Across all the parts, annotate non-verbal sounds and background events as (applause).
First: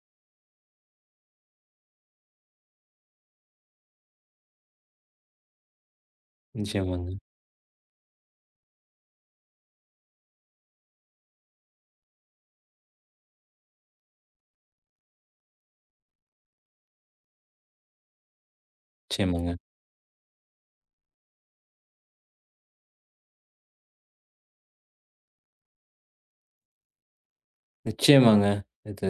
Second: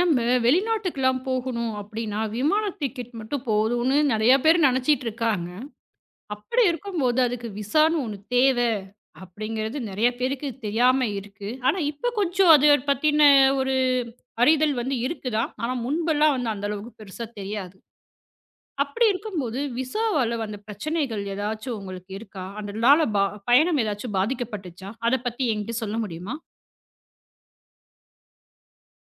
நம்ம வெளிநாட்டுக்கெல்லாம் போகணும் அப்படின்னா விமான டிக்கெட் மட்டும் போதும்னு நெறைய பேர் நினைச்சுட்டு இருக்காங்க. அப்படி நிச்சயமாங்க. இருக்கும்போது அதுக்கு விசான்னு ஒண்ணு தேவை அப்படிங்கிறது நெறைய பேருக்குத் தெரியாம இருக்கு. ஆனா இப்ப கொஞ்சம் அதைப் பத்தின ஒரு அறிதல் வந்து இருக்குதான். ஆனா முன்பெல்லாம் அந்த அளவுக்குப் பெருசா தெரியாது. அப்படி நிச்சயமாங்க. இருக்கும்போது விசாவால வந்து பிரச்சனைகள் எதாச்சும் உங்களுக்கு இருக்கா? அதனால ப பயணம் எதாச்சு பாதிக்கப்பட்டுச்சா? அதைப் பத்தி என்கிட்ட சொல்ல முடியுமா? நிச்சயமாங்க. இது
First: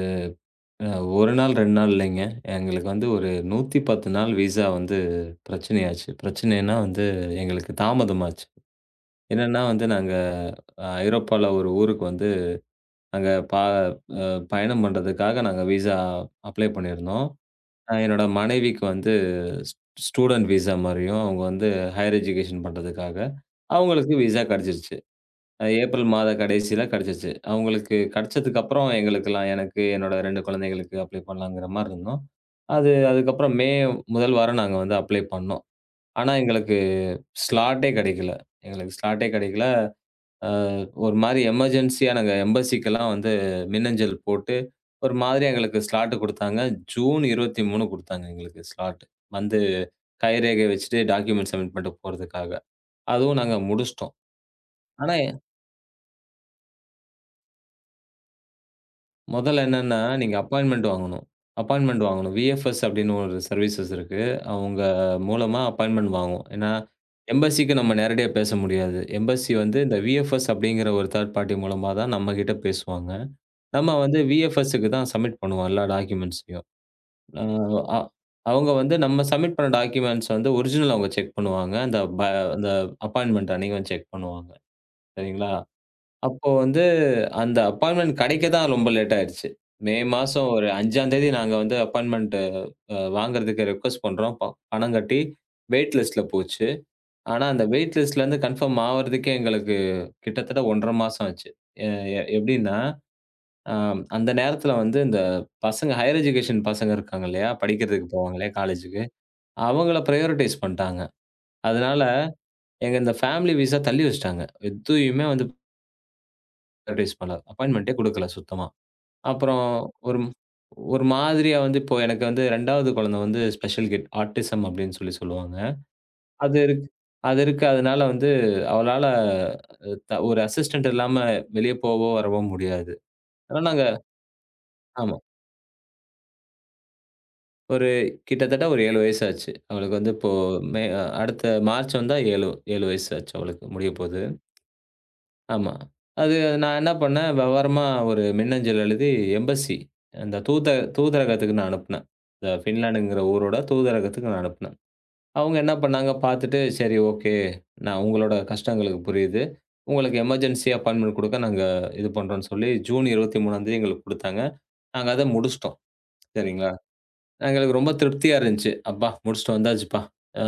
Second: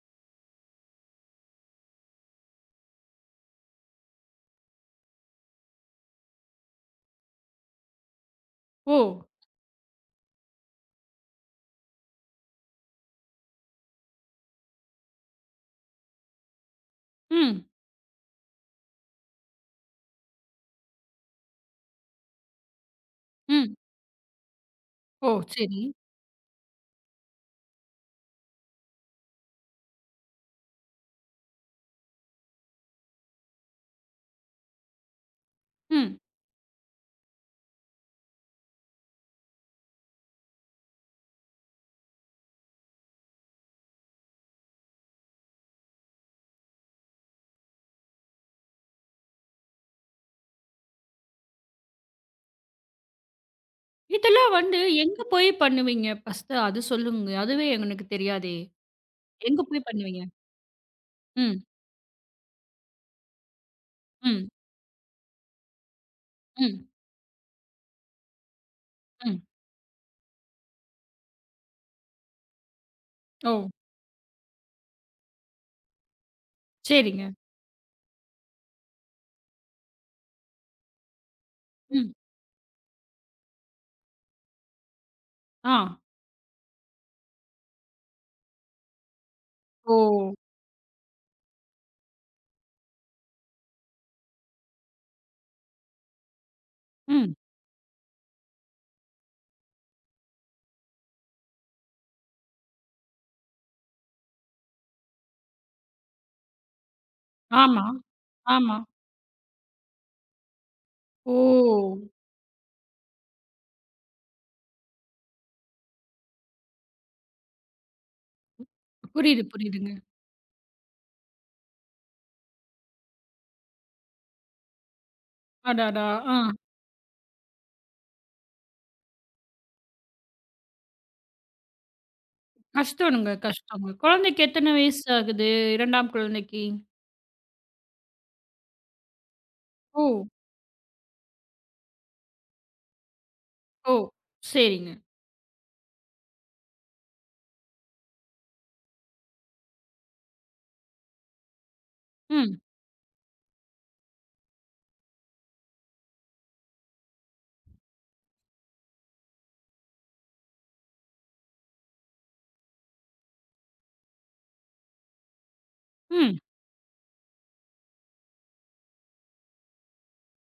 அ 1 நாள், 2 நாள் இல்லைங்க. எங்களுக்கு வந்து ஒரு 110 நாள் விசா வந்து பிரச்சனை ஆச்சு. பிரச்சனை என்ன வந்து எங்களுக்குத் தாமதம் ஆச்சு. ஓ! என்னன்னா வந்து நாங்க ஐரோப்பால ஒரு ஊருக்கு வந்து அங்க ப அ பயணம் பண்றதுக்காக நாங்க விசா அப்ளை பண்ணிருந்தோம். ம். அ என்னோட மனைவிக்கு வந்து ஸ் ஸ்டூடண்ட் விசா மாரியும் அவங்க வந்து ஹையர் எஜுகேஷன் பண்றதுக்காக ம். அவங்களுக்கு விசா கிடைச்சுருச்சு. ஓ சரி. ஏப்ரல் மாத கடைசியில கிடைச்சுச்சு. அவங்களுக்கு கிடைச்சதுக்கு அப்புறம் எங்களுக்கெல்லாம் எனக்கு என்னோட 2 குழந்தைகளுக்கு அப்ளை பண்ணலாங்குற மாரி இருந்தோம். அது அதுக்கப்புறம் மே முதல் வாரம் நாங்க வந்து அப்ளை பண்ணோம். ம். ஆனா எங்களுக்கு ஸ்லாட்டே கிடைக்கல்ல. எங்களுக்கு ஸ்லாட்டே கிடைக்கலை. ஆ ஒரு மாரி எமர்ஜென்சி நாங்க எம்பஸிக்லாம் வந்து மின்னஞ்சல் போட்டு ஒரு மாதிரி எங்களுக்கு ஸ்லாட் குடுத்தாங்க. ஜூன் 23 குடுத்தாங்க, எங்களுக்கு ஸ்லாட் வந்து கைரேகை வச்சுட்டு டாக்குமெண்ட் சப்மிட் பண்ணிட்டு போறதுக்காக. அதுவும் நாங்க முடிச்சிட்டோம். இதெல்லாம் வந்து ஆனா எங்க எ போய் பண்ணுவீங்க ஃபர்ஸ்ட் அது சொல்லுங்க. அதுவே என்னக்கு தெரியாதே. முதல்ல எங்க போய் என்னன்னா, பண்ணுவீங்க? நீங்க அப்பாயின்ட்மெண்ட் வாங்கணும். ம். அப்பாயின்ட்மெண்ட் வாங்கணும். வி.எஃப்.எஸ் அப்படின்னு ஒரு சர்வீசஸ் இருக்கு. ம். அவங்க மூலமா அப்பாயின்ட்மெண்ட் வாங்கும். ஏன்னா ம். எம்பஸிக்கு நாம நேரடியா பேச முடியாது. ம். எம்பஸி வந்து இந்த வி.எஃப்.எஸ் அப்படிங்கற ஒரு தர்ட் பார்ட்டி மூலமா தான் நம்மகிட்ட பேசுவாங்க. ஓ. நாம வந்து வி.எஃப்.எஸ் க்கு தான் சப்மிட் பண்ணுவோம். எல்லா டாக்குமெண்ட்ஸ் சரிங்க. ஆ அவங்க வந்து நம்ம சப்மிட் பண்ண டாக்குமெண்ட்ஸ் ஒரிஜினல் அவங்க செக் பண்ணுவாங்க. அந்த ம். ப் அந்த அப்பாயின்ட்மெண்ட் அன்னைக்கு செக் பண்ணுவாங்க. சரிங்களா? ஆ. அப்போ வந்து அந்த அப்பாயின்ட்மெண்ட் கிடைக்கத்தான் ரொம்ப லேட் ஆயிடுச்சு. மே ஓ. மாசம் ஒரு 5ஆம் தேதி நாங்க வந்து அப்பாயின்ட்மெண்ட் அ வாங்குறதுக்கு ரிக்வெஸ்ட் பண்றோம். பணம் கட்டி வெயிட்லிஸ்ட்ல போச்சு. ம். ஆனா அந்த வெயிட்லிஸ்ட் இருந்து கன்ஃபார்ம் ஆகுறதுக்கு எங்களுக்குக் கிட்டத்தட்ட 1 1/2 மாசம் ஆச்சு. எ எ எப்படின்னா, அந்த நேரத்துல வந்து இந்த பசங்க ஹையர் எஜுகேஷன் பசங்க இருக்காங்க இல்லையா? ஆமா, படிக்கறதுக்கு போவாங்க இல்லையா ஆமா. காலேஜ்க்கு, அவங்கள ப்ரையாரிட்டைஸ் பண்ணிட்டாங்க. அதனால ஓ! எங்க இந்த ஃபேமிலி விசா தள்ளி வச்சிட்டாங்க. எதையுமே வந்து அட்வைஸ் பண்ணாரு. அப்பாயின்மெண்டே கொடுக்கல சுத்தமா. புரியுது, அப்புறம் புரியுதுங்க. ஒரும் ஒரு மாதிரியா வந்து இப்போ எனக்கு வந்து 2 வது குழந்தை வந்து ஸ்பெஷல் கிட் ஆட்டிஸம் அப்பிடின்னு சொல்லி சொல்லுவாங்க. அடடா! ஆ. அது இருக் அது இருக்கு அதனால வந்து அவளால த ஒரு அசிஸ்டெண்ட் இல்லாம வெளிய போவோ! வரவோ! முடியாது. கஷ்டனுங்க, ஆனா நாங்க கஷ்டம். குழந்தைக்கு எத்தன வயசு ஆமா. ஆகுது 2 ஆம் குழந்தைக்கு? ஒரு கிட்டத்தட்ட ஒரு 7 வயசு ஆச்சு. அவளுக்கு வந்து ஓ! இப்போ மே அ அடுத்த மார்ச் வந்தா 7, 7 வயசு ஆச்சு. அவளுக்கு ஓ! முடியப்போது. சரிங்க. ஆமா. அது அ நான் என்ன பண்ணேன். விவரமா ஒரு மின்னஞ்சல் எழுதி எம்ஃபஸி அந்தத் தூத தூதரகத்துக்கு நான் அனுப்புனேன். இந்த ம். பின்லாந்துங்கிற ஊரோட தூதரகத்துக்கு அனுப்புனேன். அவுங்க என்ன பண்ணாங்க. பாத்துட்டு. சரி ஓகே. நான் உங்களோட கஷ்டம் எங்களுக்கு புரியுது. உங்களுக்கு எமெர்ஜென்சியா அப்பாயின்மெண்ட் கொடுக்க நாங்க இது பண்ணுறோன்னு சொல்லி, ஜூன் 23ஆந்தேதி எங்களுக்குக் கொடுத்தாங்க. நாங்க அத முடிச்சிட்டோம். ம். சரிங்களா! அ எங்களுக்கு ரொம்ப திருப்தியா இருந்துச்சு. அப்பா! முடிச்சுட்டு வந்தாச்சுப்பா! ஆ,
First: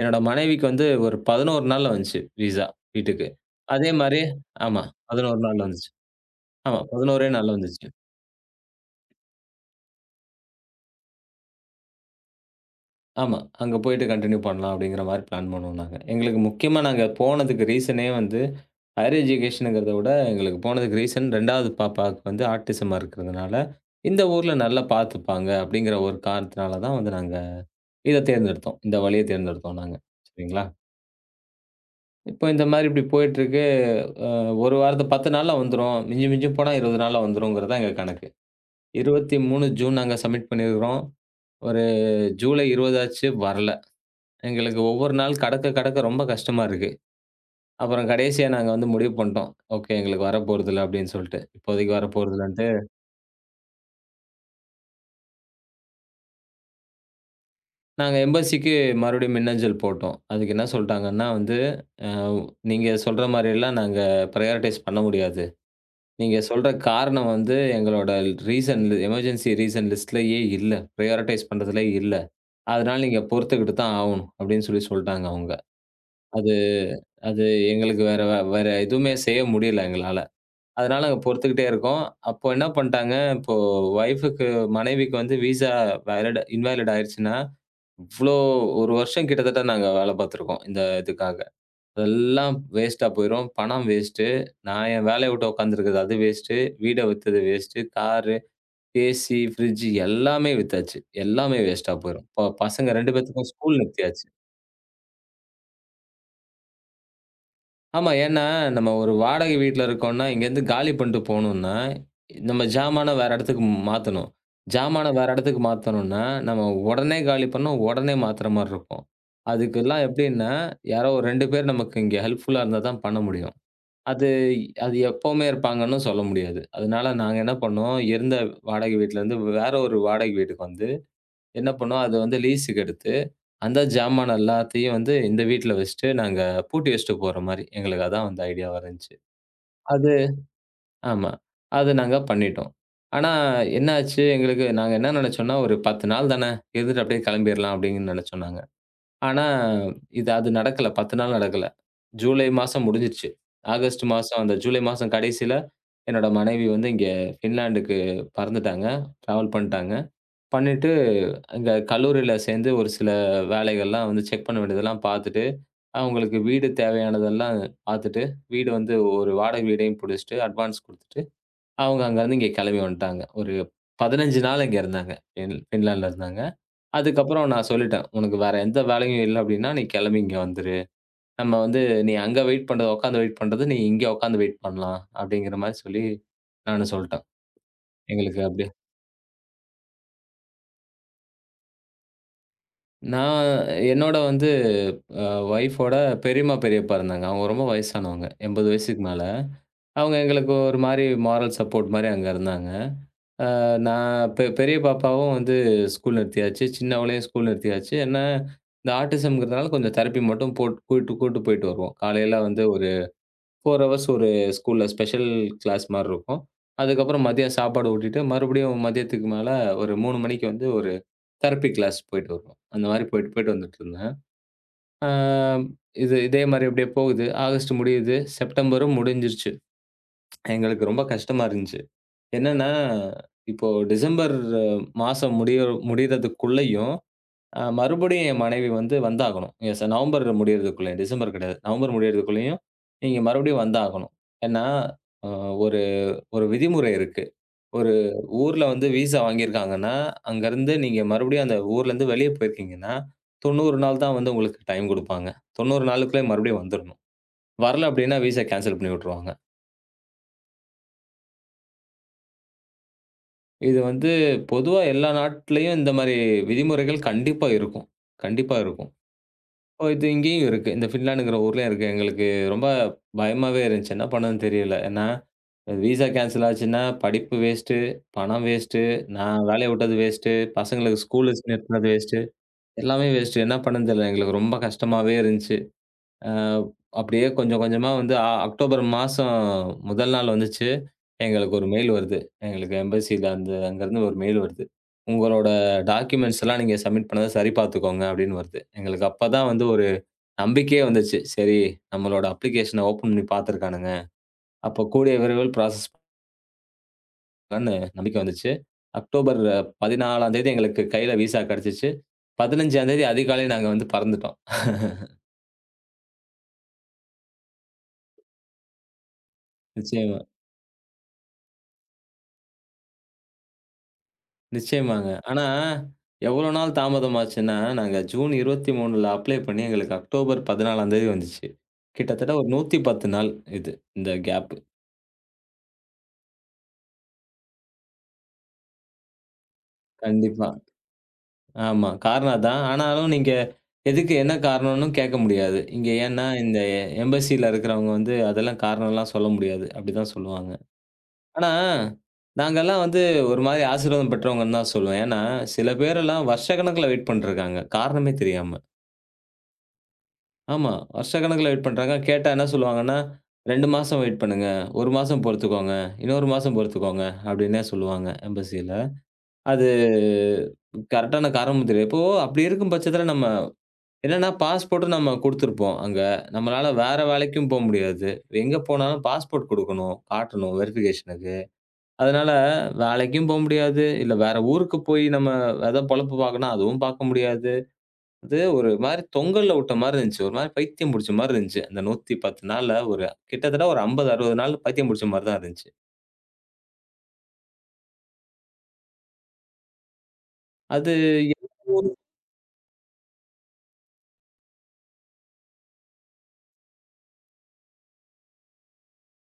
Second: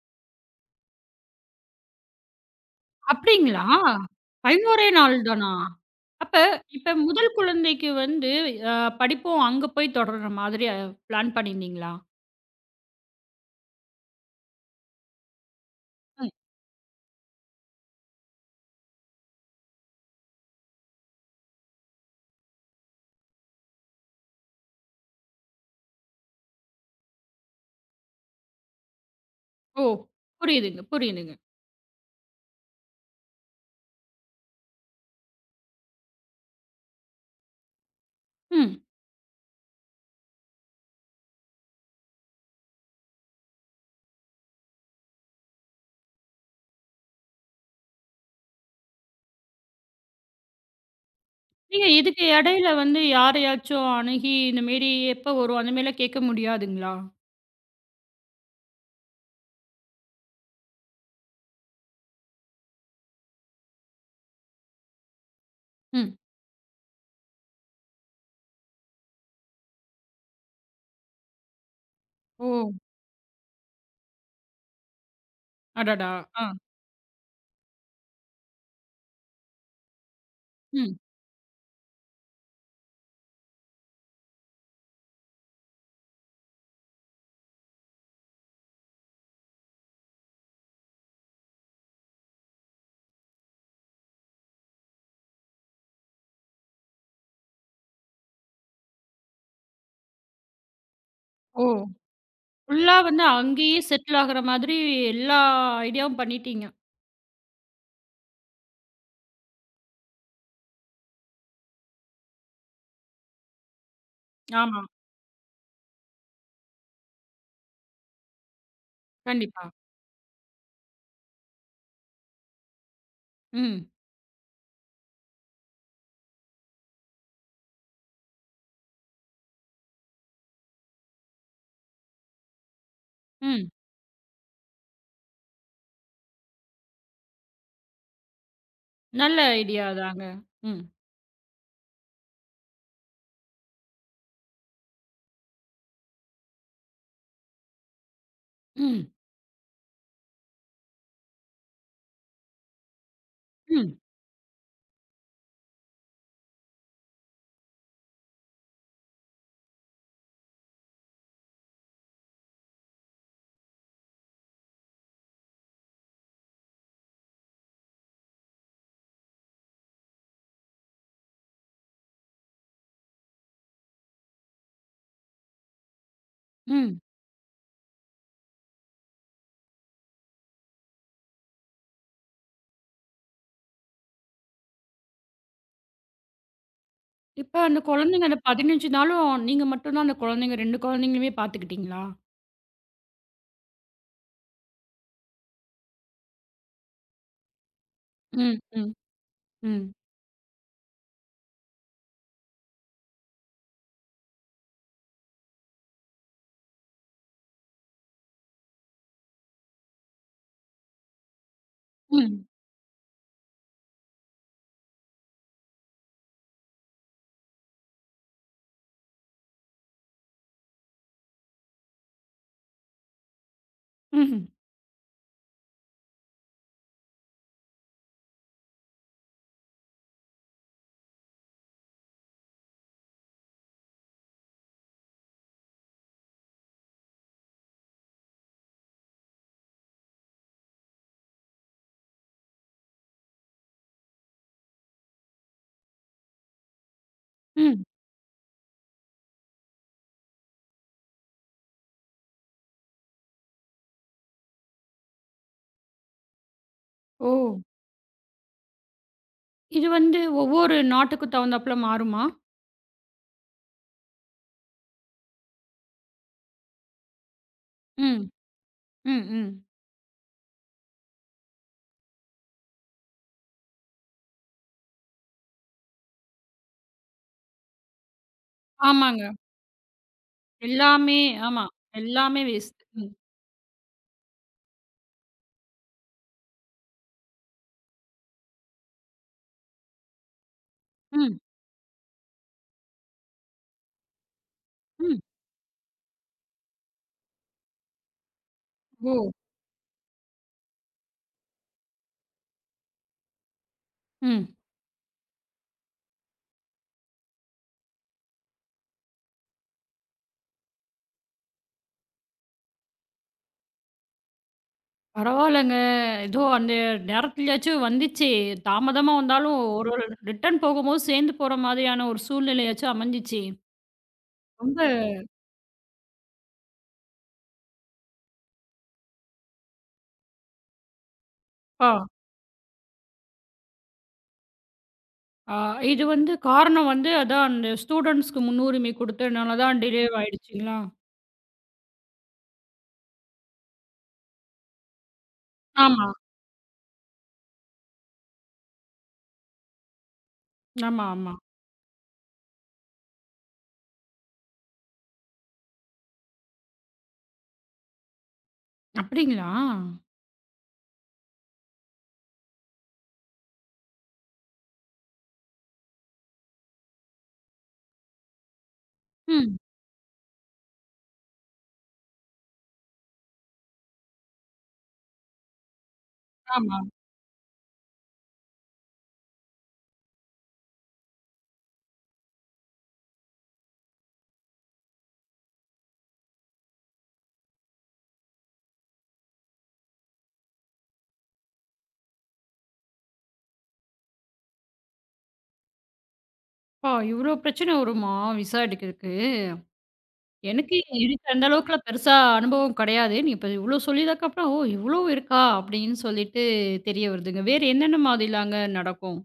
என்னோட மனைவிக்கு வந்து ஒரு 11 நாள்ல வந்துச்சு விசா வீட்டுக்கு. அப்பிடிங்களா? அதே மாரி ஆமா. 11 ஏ நாள் 11 தானா? நாள்ல வந்துச்சு. அப்ப ஆமா. இப்ப 11 ரே முதல் நாள்ல வந்துச்சு. குழந்தைக்கு வந்து அ படிப்பும் அங்க போய் தொடர்ற மாதிரி பிளான் பண்ணிருந்தீங்களா? ஆமா. அங்க போயிட்டு கன்டினியூ பண்லாம் அப்பிடிங்கறமாரி பிளான் பண்ணோம் நாங்க. ம். எங்களுக்கு முக்கியமா நாங்க போனதுக்கு ரீசனே வந்து ஹையர் எஜிகேஷன்ங்கிறத விட எங்களுக்கு போனதுக்கு ரீசன் 2 வது பாப்பாவுக்கு ஆட்டிஸமா இருக்குறதுனால, இந்த ஊர்ல நல்லா பாத்துப்பாங்க அப்பிடிங்கற ஒரு காரணத்தால தான் நாங்க இத தேர்ந்தெடுத்தோம். இந்த வழிய தேர்ந்தெடுத்தோம் ஓ! நாங்க. சரிங்களா! புரியுதுங்க, புரியுதுங்க. இப்போ இந்த மாதிரி இப்படி போயிட்டு இருக்கு. 1 வாரத்துல 10 நாள்ல வந்துரும். மிஞ்சும் மிஞ்சும் போனா 20 நாள்ல வந்துரும்ங்கறதுதான் எங்க கணக்கு. ம். 23 ஜூன் நாங்க சப்மிட் பண்ணி இருக்கிறோம். ஒரு ஜூலை 20 ஆச்சு வரல. எங்களுக்கு ஒவ்வொரு நாள் கடக்கக் கடக்க ரொம்ப கஷ்டமா இருக்கு. அப்புறம் கடைசியா நாங்க வந்து முடிவு பண்ணிட்டோம். ஓகே. எங்களுக்கு வரப்போறதில்ல அப்படின்னு சொல்லிட்டு. நீங்க இப்போதைக்கு இதுக்கு வரப்போறது இல்லன்னுட்டு இடையில வந்து யாரையாச்சும் அணுகி இந்த மாதிரி எப்ப வரும் அந்த மேல கேட்க முடியாதுங்களா? நாங்க எம்பசிக்கு மறுபடியும் மின்னஞ்சல் போட்டோம். அதுக்கு என்ன சொல்லிட்டாங்கன்னா வந்து, அ நீங்கச் சொல்ற மாதிரி எல்லாம் நாங்க ப்ரியாரடைஸ் பண்ண முடியாது. ம். நீங்கச் சொல்ற காரணம் வந்து எங்களோட ரீசன் எமெர்ஜின்சி ரீசன் லிஸ்ட்லயே இல்ல. ப்ரியாரடைஸ் பண்றது இல்லை. ஓ. அதனால நீங்கப் பொறுத்துக்கிட்டு தான் ஆகணும். அப்படின்னு சொல்லிச் சொல்லிட்டாங்க அவங்க. அடடா. அது ஆ. அது எங்களுக்கு வேற வேற எதுவுமே செய்ய முடியல எங்களால. ம். அதனால பொறுத்துக்கிட்டே இருக்கோம். அப்ப என்ன பண்ணிட்டாங்க. இப்போ வைஃப்க்கு மனைவிக்கு வந்து விசா இன்வேலிட் ஆயிடுச்சுன்னா, இவ்ளோ ஒரு வருஷம் கிட்டத்தட்ட நாங்க வேலை பாத்துட்டு இருக்கோம். இந்த இதுக்காக. எல்லாம் வேஸ்ட்டா போயிரும். பணம் வேஸ்ட்டு. நான் என் வேலையை விட்டுக் உக்காந்துருக்குறது வேஸ்ட்டு. வீட்டை வித்தது வேஸ்ட்டு கார், ஏசி, ஃப்ரிட்ஜ் எல்லாமே வித்தாச்சு. எல்லாமே ஓ. வேஸ்ட்டா போயிரும். பசங்க ஃபுல்லா 2 வந்து பேத்துக்கும் அங்கேயே ஸ்கூல் நிறுத்தி செட்டில் ஆச்சு. ஆகுற மாதிரி எல்லா ஐடியாவும் பண்ணிட்டீங்க. ஆமா. ஏன் என்றால் நம்ம ஒரு வாடகை வீட்டில் இருக்கிறோம் என்றால் இங்கிருந்து காலி பண்ணிவிட்டு போகவேண்டும் என்றால், நம்ம ஜாமானை வேறு இடத்திற்கு மாற்றவேண்டும். ஆமா. ஜாமானை வேறு இடத்திற்கு மாற்றவேண்டும் என்றால், நம்ம உடனே காலி பண்ணினால், உடனே மாத்துகிற மாதிரி இருக்கும். கண்டிப்பா. அதுக்கெல்லாம் எப்படினா யாரோ 2 பேர் நமக்கு இங்க ஹெல்ப்புல் இருந்தால் தான் பண்ண முடியும். ம். அது அது எப்பவுமே இருப்பாங்க என்று சொல்ல முடியாது. அதனால் நாங்க என்ன பண்ணோம். இருந்த வாடகை வீட்டில் இருந்து வேறு ஒரு வாடகை வீட்டுக்கு வந்து என்ன பண்ணோம். அதை வந்து லீஸ்க்கு எடுத்து ம். அந்தச் ஜாமானை எல்லாத்தையும் வந்து இந்த வீட்டில் வைத்துவிட்டு நாங்க பூட்டி வைத்துவிட்டு போகிற மாதிரி. எங்களுக்கு அதுதான் வந்து ஐடியா வாக இருந்தது. நல்ல ஐடியா அது தாங்க. ம். ஆமா. அது நாங்க பண்ணிவிட்டோம். ஆனா என்ன ஆச்சு எங்களுக்கு நாங்க என்ன நினைத்தோம் என்றால் ஒரு 10 நாள் தானே இருந்துவிட்டு அப்படியே கிளம்பிடலாம் அப்படி என்று நினைத்தோம் நாங்க. ம். ஆனா இது அது நடக்கவில்லை. 10 நாள் நடக்கவில்லை. ஜூலை மாதம் முடிந்துவிட்டது. ம். ஆகஸ்ட் மாசம் அந்த ஜூலை மாதம் கடைசியில் என்னோட மனைவி வந்து இங்க பின்லாந்துக்கு பறந்துவிட்டாங்க. டிராவல் பண்ணிவிட்டாங்க. பண்ணிவிட்டு அங்க கல்லூரியில் சேர்ந்து ஒரு சில வேலைகள் எல்லாம் வந்து செக் பண்ண வேண்டியதெல்லாம் பார்த்துவிட்டு, அவங்களுக்கு வீடு தேவையானது எல்லாம் பார்த்துவிட்டு, வீடு வந்து ஒரு வாடகை வீட்டையும் பிடித்துவிட்டு அட்வான்ஸ் கொடுத்துவிட்டு அவங்க அங்க இருந்து இங்கே கிளம்பி வந்துவிட்டாங்க. ஒரு 15 நாள் இங்கே இருந்தாங்க. பின் பின்லாந்தில் இருந்தாங்க. ம். அதுக்கப்புறம் நான் சொல்லிவிட்டேன். உனக்கு வேறு எந்த வேலையும் இல்லை அப்படி என்றால், நீ கிளம்பி இங்கே வந்துவிடு. நம்ம வந்து நீ அங்கே வெயிட் பண்ற, உட்கார்ந்து வெயிட் பண்றதை நீ இங்கே உட்கார்ந்து வெயிட் பண்ணலாம் அப்படி என்கிற மாதிரி சொல்லி நானும் சொல்லிவிட்டேன். இப்ப அந்தக் குழந்தைங்க அந்த எங்களுக்கு அப்படியே 15 நாளும் நீங்க மட்டும் தான் அந்தக் குழந்தைங்க, 2 குழந்தைங்களையுமே பார்த்துக்கொண்டீர்களா? நான் என்னோட வந்து அ வொய்ஃப் ஓட பெரியம்மா, பெரியப்பா இருந்தாங்க. அவங்க ரொம்ப வயசானவங்க. ம், 80 ம், வயசுக்கு மேல. ம். அவங்க எங்களுக்கு ஒரு மாரி மாரல் சப்போர்ட் மாரி அங்க இருந்தாங்க. ஆ நான் பெ பெரிய பாப்பாவும் வந்து ஸ்கூல் நிறுத்தியாச்சு. சின்னவளையும் ஸ்கூல் நிறுத்தியாச்சு. ஏன்னா இந்த ஆட்டிஸம்ங்குறதால கொஞ்சம் தெரப்பி மட்டும் போட்டு, கூட்டு கூட்டு போயிட்டு வருவோம். காலையெல்லாம் ம். வந்து ஒரு 4 ஹவர்ஸ் ஒரு ஸ்கூல் ஸ்பெஷல் கிளாஸ் மாரி இருக்கும். அதுக்கப்புறம் மதியம் சாப்பாடு ஊட்டிட்டு மறுபடியும் மதியத்துக்கு மேல ஒரு 3 மணிக்கு வந்து ஒரு தெரப்பி கிளாஸ் போயிட்டு வருவோம். அந்த மாரி போயிட்டு போயிட்டு வந்துட்டு இருந்தேன். ம்ஹ்ம். ஆ இது இதே மாரி அப்டியே போகுது. ஆகஸ்ட் முடியுது. செப்டெம்பரும் முடிஞ்சிருச்சு. (tsk) எங்களுக்கு ரொம்ப கஷ்டமா இருந்துச்சு. என்னன்னா, இப்போ டிசம்பர் மாசம் முடி முடியறதுக்குள்ளயும் அ மறுபடியும் என் மனைவி வந்து வந்தாகணும். எஸ் நவம்பர் முடியறதுக்குள்ள, டிசம்பர் கிடையாது. நவம்பர் முடியறதுக்குள்ளயும் நீங்க மறுபடியும் வந்தாகணும். ஏன்னா ஒரு ஒரு அ விதிமுறை இருக்கு. ம். ஒரு ஊர்ல வந்து விஸா வாங்கிருக்காங்கன்னா அங்க இருந்து நீங்க மறுபடியும் அந்த ஊர்ல இருந்து வெளியே போயிருக்கீங்கன்னா, 90 நாள் தான் வந்து உங்களுக்கு டைம் குடுப்பாங்க. 90 நாளுக்குள்ளே மறுபடியும் வந்திரணும். ஓ. வரல அப்டின்னா விஸா கேன்ஸல் பண்ணிவுட்டுருவாங்க. இது வந்து ஒவ்வொரு நாட்டுக்கு தகுந்தாப்புல மாறுமா? இது வந்து பொதுவா எல்லா நாட்டுலயும் இந்த மாதிரி விதிமுறைகள் கண்டிப்பா இருக்கும், ம். கண்டிப்பா இருக்கும். ம். ம். ஓ. இது இங்கயும் இருக்கு. இந்த பின்லேண்ட்ங்கிற ஊர்லயும் இருக்கு. எங்களுக்கு ரொம்ப பயமாவே இருந்துச்சு. என்ன பண்ணணும்னு தெரியல. ஏன்னா விசா கேன்சல் ஆச்சுன்னா, படிப்பு வேஸ்ட். பணம் வேஸ்ட். ஆமாங்க. நான் வேலையை விட்டது வேஸ்ட். பசங்களுக்கு எல்லாமே ஸ்கூல் ஆமா. நிறுத்துனது வேஸ்ட். எல்லாமே வேஸ்ட் எல்லாமே ம். வேஸ்ட். என்ன பண்ணணும்னு தெரியல. எங்களுக்கு ரொம்ப கஷ்டமாவே இருந்துச்சு. ஆ. அப்படியே கொஞ்சம் கொஞ்சமா வந்து அ அக்டோபர் மாசம் முதல் நாள் வந்துச்சு. ம். எங்களுக்கு ஒரு மெயில் வருது. எங்களுக்கு எம்பஸில இருந்து, அங்க இருந்து ஒரு மெயில் வருது. ம். உங்களோட டாக்குமெண்ட்ஸ் எல்லாம் நீங்க சப்மிட் பண்ணத சரி பார்த்துக்கோங்க அப்படின்னு வருது. எங்களுக்கு ஓ. அப்பதான் வந்து ஒரு நம்பிக்கையே வந்துச்சு. சரி, நம்மளோட அப்ளிகேஷன ஓப்பன் பண்ணி பாத்துருக்கானுங்க. ம். அப்பக் கூடிய விரைவில் பிராஸஸ் பண்ணேன்னு நம்பிக்கை வந்துச்சு. அக்டோபர் 14ம் தேதி எங்களுக்குக் கையில விசா கிடைச்சுச்சு. 15ம் தேதி அதிகாலை நாங்க வந்து பறந்துட்டோம். (laughs) பரவால்லங்க. எதோ அந்த நேரத்துலயாச்சும் வந்துச்சே. தாமதமா வந்தாலும் ஒரு நிச்சயமா. ரிட்டர்ன் போகும்போது, சேர்ந்து போற மாதிரியான ஒரு சூழ்நிலையாச்சு அமைஞ்சிச்சே. ரொம்ப நிச்சயமாங்க. ஆனா எவ்வளவு நாள் தாமதமாச்சுன்னா, நாங்க ஜூன் 23ல அப்ளை பண்ணி எங்களுக்கு அக்டோபர் 14ம் தேதி வந்துச்சு. ஆ. கிட்டத்தட்ட ஒரு 110 நாள் இது. இந்த கேப். ஆ. இது வந்து காரணம் வந்து அதான் அந்த ஸ்டூடென்ட்ஸ்க்கு முன்னுரிமை கொடுத்ததுனால தான் டிலேவா கண்டிப்பா. ஆயிடுச்சுங்களா? ஆமா. காரணம்தான். ஆனாலும் நீங்க எதுக்கு என்ன காரணன்னு கேட்க முடியாது. இங்க ஆமா. ஏன்னா இந்த எம்பஸில இருக்கிறவுங்க வந்து அதெல்லாம் காரணம் எல்லாம் சொல்ல முடியாது. அப்பிடிதான் சொல்லுவாங்க. (lip trill) ஆமா, ஆமா. ஆனா நாங்கள்லாம் வந்து ஒரு மாதிரி ஆசீர்வாதம் பெற்றவங்கன்னுதான் சொல்லுவேன். ஏன்னா சில பேர் எல்லாம் வருஷக்கணக்குல வெயிட் பண்ணிட்டு இருக்காங்க. காரணமே தெரியாம. அப்பிடிங்களா? ஆமா. வருஷக்கணக்குல வெயிட் பண்றாங்க. கேட்டா என்ன சொல்லுவாங்கன்னா, 2 மாசம் வெயிட் பண்ணுங்க. 1 மாசம் பொறுத்துக்கோங்க. இன்னொரு மாசம் பொறுத்துக்கோங்க அப்பிடின்னே சொல்லுவாங்க எம்பஸில ம். அது கரெக்டான காரணமும் தெரியல. இப்போ அப்பிடி இருக்கும் பட்சத்தில நம்ம என்னன்னா பாஸ்போர்ட் நம்ம குடுத்திருப்போம் அங்க. நம்மளால ஆமா. வேற வேலைக்கும் போ முடியாது. எங்க போனாலும் பாஸ்போர்ட் கொடுக்கணும். காட்டணும் வெரிஃபிகேஷனுக்கு அதனால வேலைக்கும் போ முடியாது. இல்ல, வேற ஊருக்குப் போய் நம்ம எதோ பொழப்பு பாக்கனா அதுவும் பார்க்க முடியாது. அது ஒரு மாதிரி தொங்கல்ல விட்டமாரி இருந்துச்சு. ஒருமா பைத்தியம் புடிச்சமாரி இருந்துச்சு. அந்த 110 நாள்ல ஒரு கிட்டத்தட்ட ஒரு 50, 60 நாள் பைத்தியம் பிடிச்சமாரிதான் இருந்துச்சு. ஓ! இவ்ளோ பிரச்சனை வருமா விசா எடுக்கறக்கு? எனக்கு அது இதுக்கு அந்த அளவுக்குப் (unintelligible) பெருசா அனுபவம் கிடையாது. இப்ப இவ்ளோ சொல்லி அதுக்கப்புறம் இவ்ளோ இருக்கா அப்படின்னு சொல்லிட்டு தெரிய வருதுங்க. வேறு என்னென்ன மாதிரியெல்லாம் நடக்கும்?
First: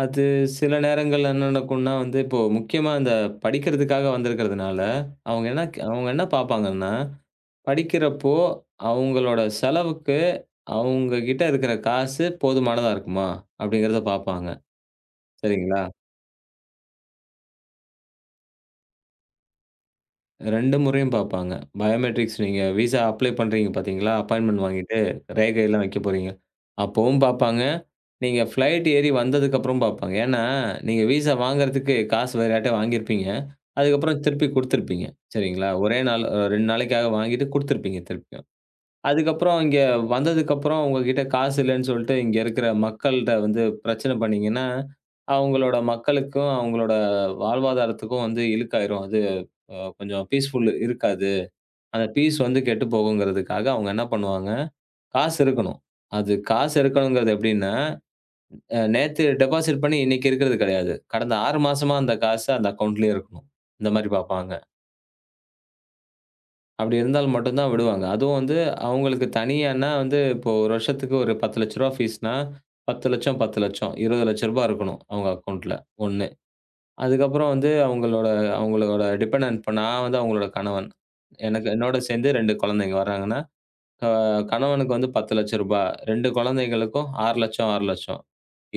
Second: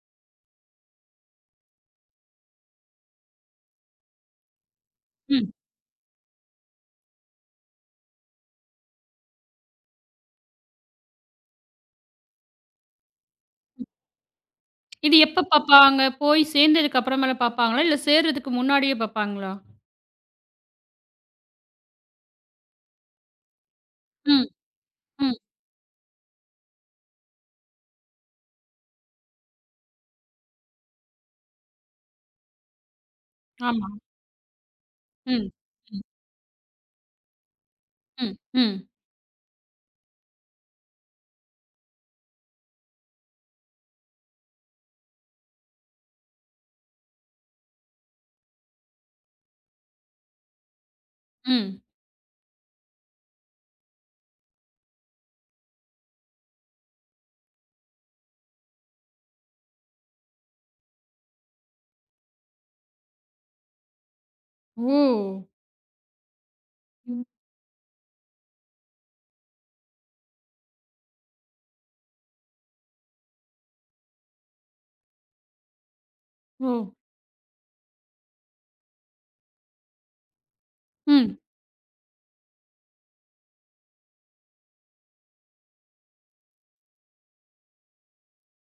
அது சில நேரங்கள்ல என்ன நடக்கும்னா வந்து, இப்போ முக்கியமா அந்தப் படிக்கிறதுக்காக வந்திருக்கிறதுனால அவங்க ம். என்ன அவங்க என்ன பார்ப்பாங்கன்னா, படிக்கிறப்போ அவங்களோட செலவுக்கு அவங்க கிட்ட இருக்கிற காசு போதுமானதா இருக்குமா அப்படிங்கிறத பார்ப்பாங்க. இது எப்ப சரிங்களா? பாப்பாங்க? போய்ச் சேர்ந்ததுக்கு அப்புறம்மேல பாப்பாங்களா இல்ல சேர்றதுக்கு முன்னாடியே பாப்பாங்களா? 2 முறையும் பார்ப்பாங்க. பயோமெட்ரிக்ஸ் நீங்க விசா அப்ளை பண்றீங்க பாத்தீங்களா, ம், அப்பாய்ண்ட்மென்ட் வாங்கிட்டு ம். ரேகை எல்லாம் வெக்கப்போறீங்க. அப்பவும் பார்ப்பாங்க. நீங்க பிளைட் ஏறி வந்ததுக்கு அப்புறம் பார்ப்பாங்க. ஏன்னா, நீங்க விசா வாங்குறதுக்கு காசு வேற யார்ட்டியா வாங்கியிருப்பீங்க. ஆமா. அதுக்கப்புறம் திருப்பிக் குடுத்திருப்பீங்க. ம், சரிங்களா. ஒரே ம். நாள் அ 2 நாளைக்காக வாங்கிட்டு குடுத்திருப்பீங்க ம், திருப்பியும். ம். அதுக்கப்புறம் இங்க வந்ததுக்கப்புறம் உங்ககிட்ட காசு இல்லைன்னு சொல்ட்டு இங்க இருக்கிற மக்கள்கிட்ட வந்து பிரச்சனை பண்ணீங்கன்னா, அவங்களோட மக்களுக்கும், அவங்களோட வாழ்வாதாரத்துக்கும் வந்து இழுக்காயிரும் அது கொஞ்சம் பீஸ்ஃபுல் இருக்காது. ம். அந்த பீஸ் வந்து கெட்டுப் போகும்ங்கறதுக்காக அவங்க என்ன பண்ணுவாங்க, காசு இருக்கணும். அது காசு இருக்கணும்கிறது எப்படின்னா, அ நேத்து டெபாசிட் பண்ணி இன்னைக்கு இருக்கிறது கிடையாது. கடந்த 6 மாசமா அந்தக் காசு அந்த அக்கவுண்ட்லயே இருக்கணும். இந்த மாரி பார்ப்பாங்க. ஓ! அப்டி ம். இருந்தால் மட்டும்தான் விடுவாங்க. அதுவும் வந்து அவங்களுக்கு தனியான்னா வந்து இப்போ 1 வருஷத்துக்கு ஒரு ரூ. 10,000,00 ரூவா பீஸ்ன்னா ரூ. 10,000,00 ரூ. 10,000,00, ரூ. 20,000,00 ரூபாய் இருக்கணும் அவங்க அக்கவுண்டன்ட்ல ஒண்ணு. ஓ! அதுக்க ப்புறம் வந்து அவங்களோட அவங்களோட டிபென்டெனட் நான் வந்து அவங்களோட கணவன். ம். எனக்கு என்னோட சேர்ந்து 2 குழந்தைங்க வராங்கன்னா, அ கணவனுக்கு வந்து ரூ. 10,000,00 ரூபா. 2 குழந்தைகளுக்கும் ரூ. 6,00,000 ரூ. 6,000,00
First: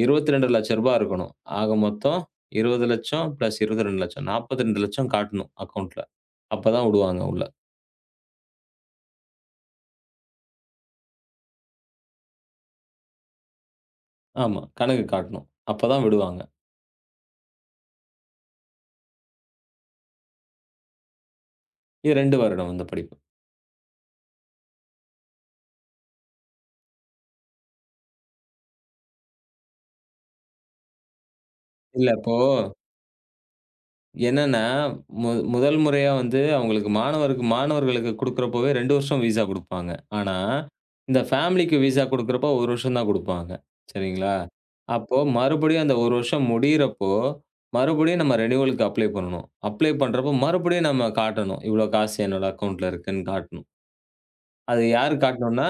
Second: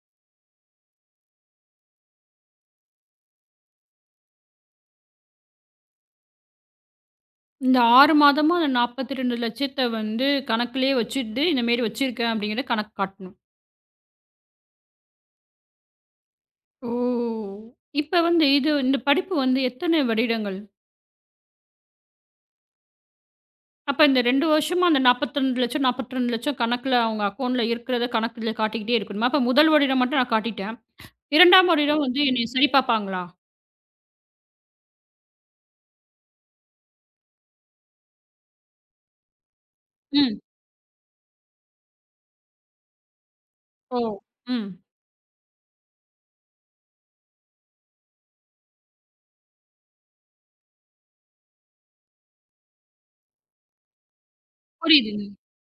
ரூ. 22,00,000 ரூபா இருக்கணும். ஆக மொத்தம் ரூ. 20,00,000 பிளஸ் ரூ. 22,00,000 ரூ. 42,000,00 காட்டணும் அக்கவுண்டன்ட்ல அப்பதான் விடுவாங்க உள்ள. இந்த 6 மாதமா இந்த ரூ. 42,00,000 வந்து கணக்குலயே வச்சிட்டு இந்த மேரி வச்சிருக்கேன் அப்டிங்கற கணக்கு காட்டணும். ஆமா. கணக்கு காட்டணும். அப்பதான் விடுவாங்க. ஓ! இப்ப வந்து இது இந்தப் படிப்பு வந்து எத்தனை வருடங்கள் இ 2 வருடம் இந்த படிப்பு. அப்ப இந்த 2 வருஷமா அந்த ரூ. 42,00,000, ரூ. 42,00,000 கணக்குல அவங்க அக்கவுண்ட் இருக்கறத கணக்குல காட்டிக்கிட்டே இருக்கணும். அப்ப 1 வருடம் மட்டும் நான் காட்டிட்டேன். (inhales) 2ஆம் வருடம் இல்ல, வந்து இப்போ என்னைச் சரி பாப்பாங்களா? என்னன்னா, மு முதல் முறையா வந்து அவங்களுக்கு மாணவருக்கு, மாணவர்களுக்குக் குடுக்கிறப்பவே 2 வருஷம் விஸா குடுப்பாங்க. ஆனா ம். இந்த ஃபேமிலிக்கு விஸா குடுக்கிறப்ப 1 வருஷம் தான் குடுப்பாங்க. ஓ! சரிங்களா? ம். அப்போ மறுபடியும் அந்த 1 வருஷம் முடியறப்போ மறுபடியும் நம்ம ரெனிவலுக்கு அப்ளை பண்ணணும். அப்ளை பண்றப்போ மறுபடியும் நாம காட்டணும். இவ்வளோ காசு என்னோட அக்கவுண்டன்ட்ல இருக்குன்னு காட்டணும். அத யாருக்கு புரியுதுங்க. காட்டணுனா,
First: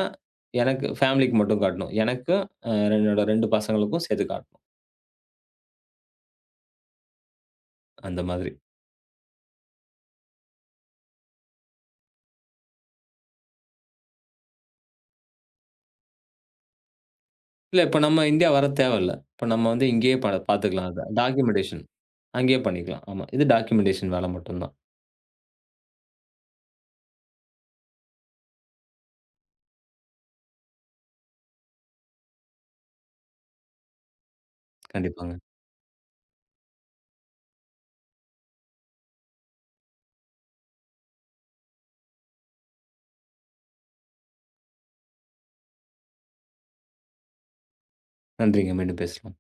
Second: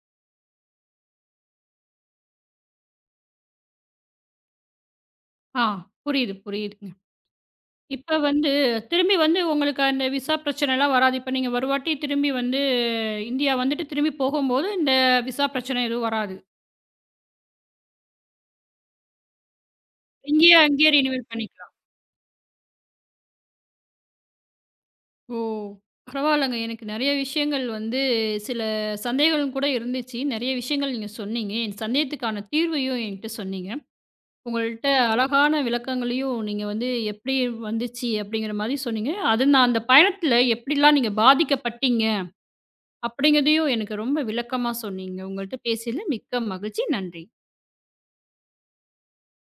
எனக்கு ஃபேமிலிக்கு மட்டும் காட்டணும். எனக்கும் அ என்னோட 2 பசங்களுக்கும் சேர்த்து காட்டணும். ஆ. புரியுது. புரியுதுங்க. இப்ப அந்த வந்து மாதிரி. திரும்பி வந்து உங்களுக்கு அந்த விஸா பிரச்சனைலாம் வராது. இப்ப நீங்க ஒரு வாட்டித் திரும்பி வந்து இந்தியா வந்துட்டு திரும்பி போகும்போது இந்த விஸா பிரச்சனை எதுவும் வராது. இல்ல, இப்ப நம்ம இந்தியா வரத் தேவயில்ல. இப்ப நம்ம வந்து இங்கேயே பா இங்கயே பார்த்துக்கலாம் அங்கயே அதே. ரெனிவல் பண்ணிக்கலாம். டாக்குமெண்டேஷன் அங்கேயே பண்ணிக்கலாம் ஆமா. இது டாக்குமெண்டேஷன் வேல மட்டும்தான். ஓ! பரவால்லங்க. எனக்கு நெறைய விஷயங்கள் வந்து சில சந்தேகங்கள் கூட இருந்துச்சு. நெறைய விஷயங்கள் நீங்கச் சொன்னீங்க. என் சந்தேகத்துக்கான தீர்வையும் என்கிட்ட சொன்னீங்க. உங்கள்ட்ட (smacks lips) கண்டிப்பாங்க. அழகான விளக்கங்களையும் நீங்க வந்து எப்படி வந்துச்சு அப்டிங்கற மாரி சொன்னீங்க. அது நான் அந்தப் பயணத்துல எப்டிலாம் நீங்கப் பாதிக்கப்பட்டீங்க அப்டிங்கறதையும் எனக்கு ரொம்ப விளக்கமா சொன்னீங்க. உங்கள்ட்ட பேசியதுல மிக்க மகிழ்ச்சி. நன்றி. நன்றிங்க, மீண்டும் பேசவோம்.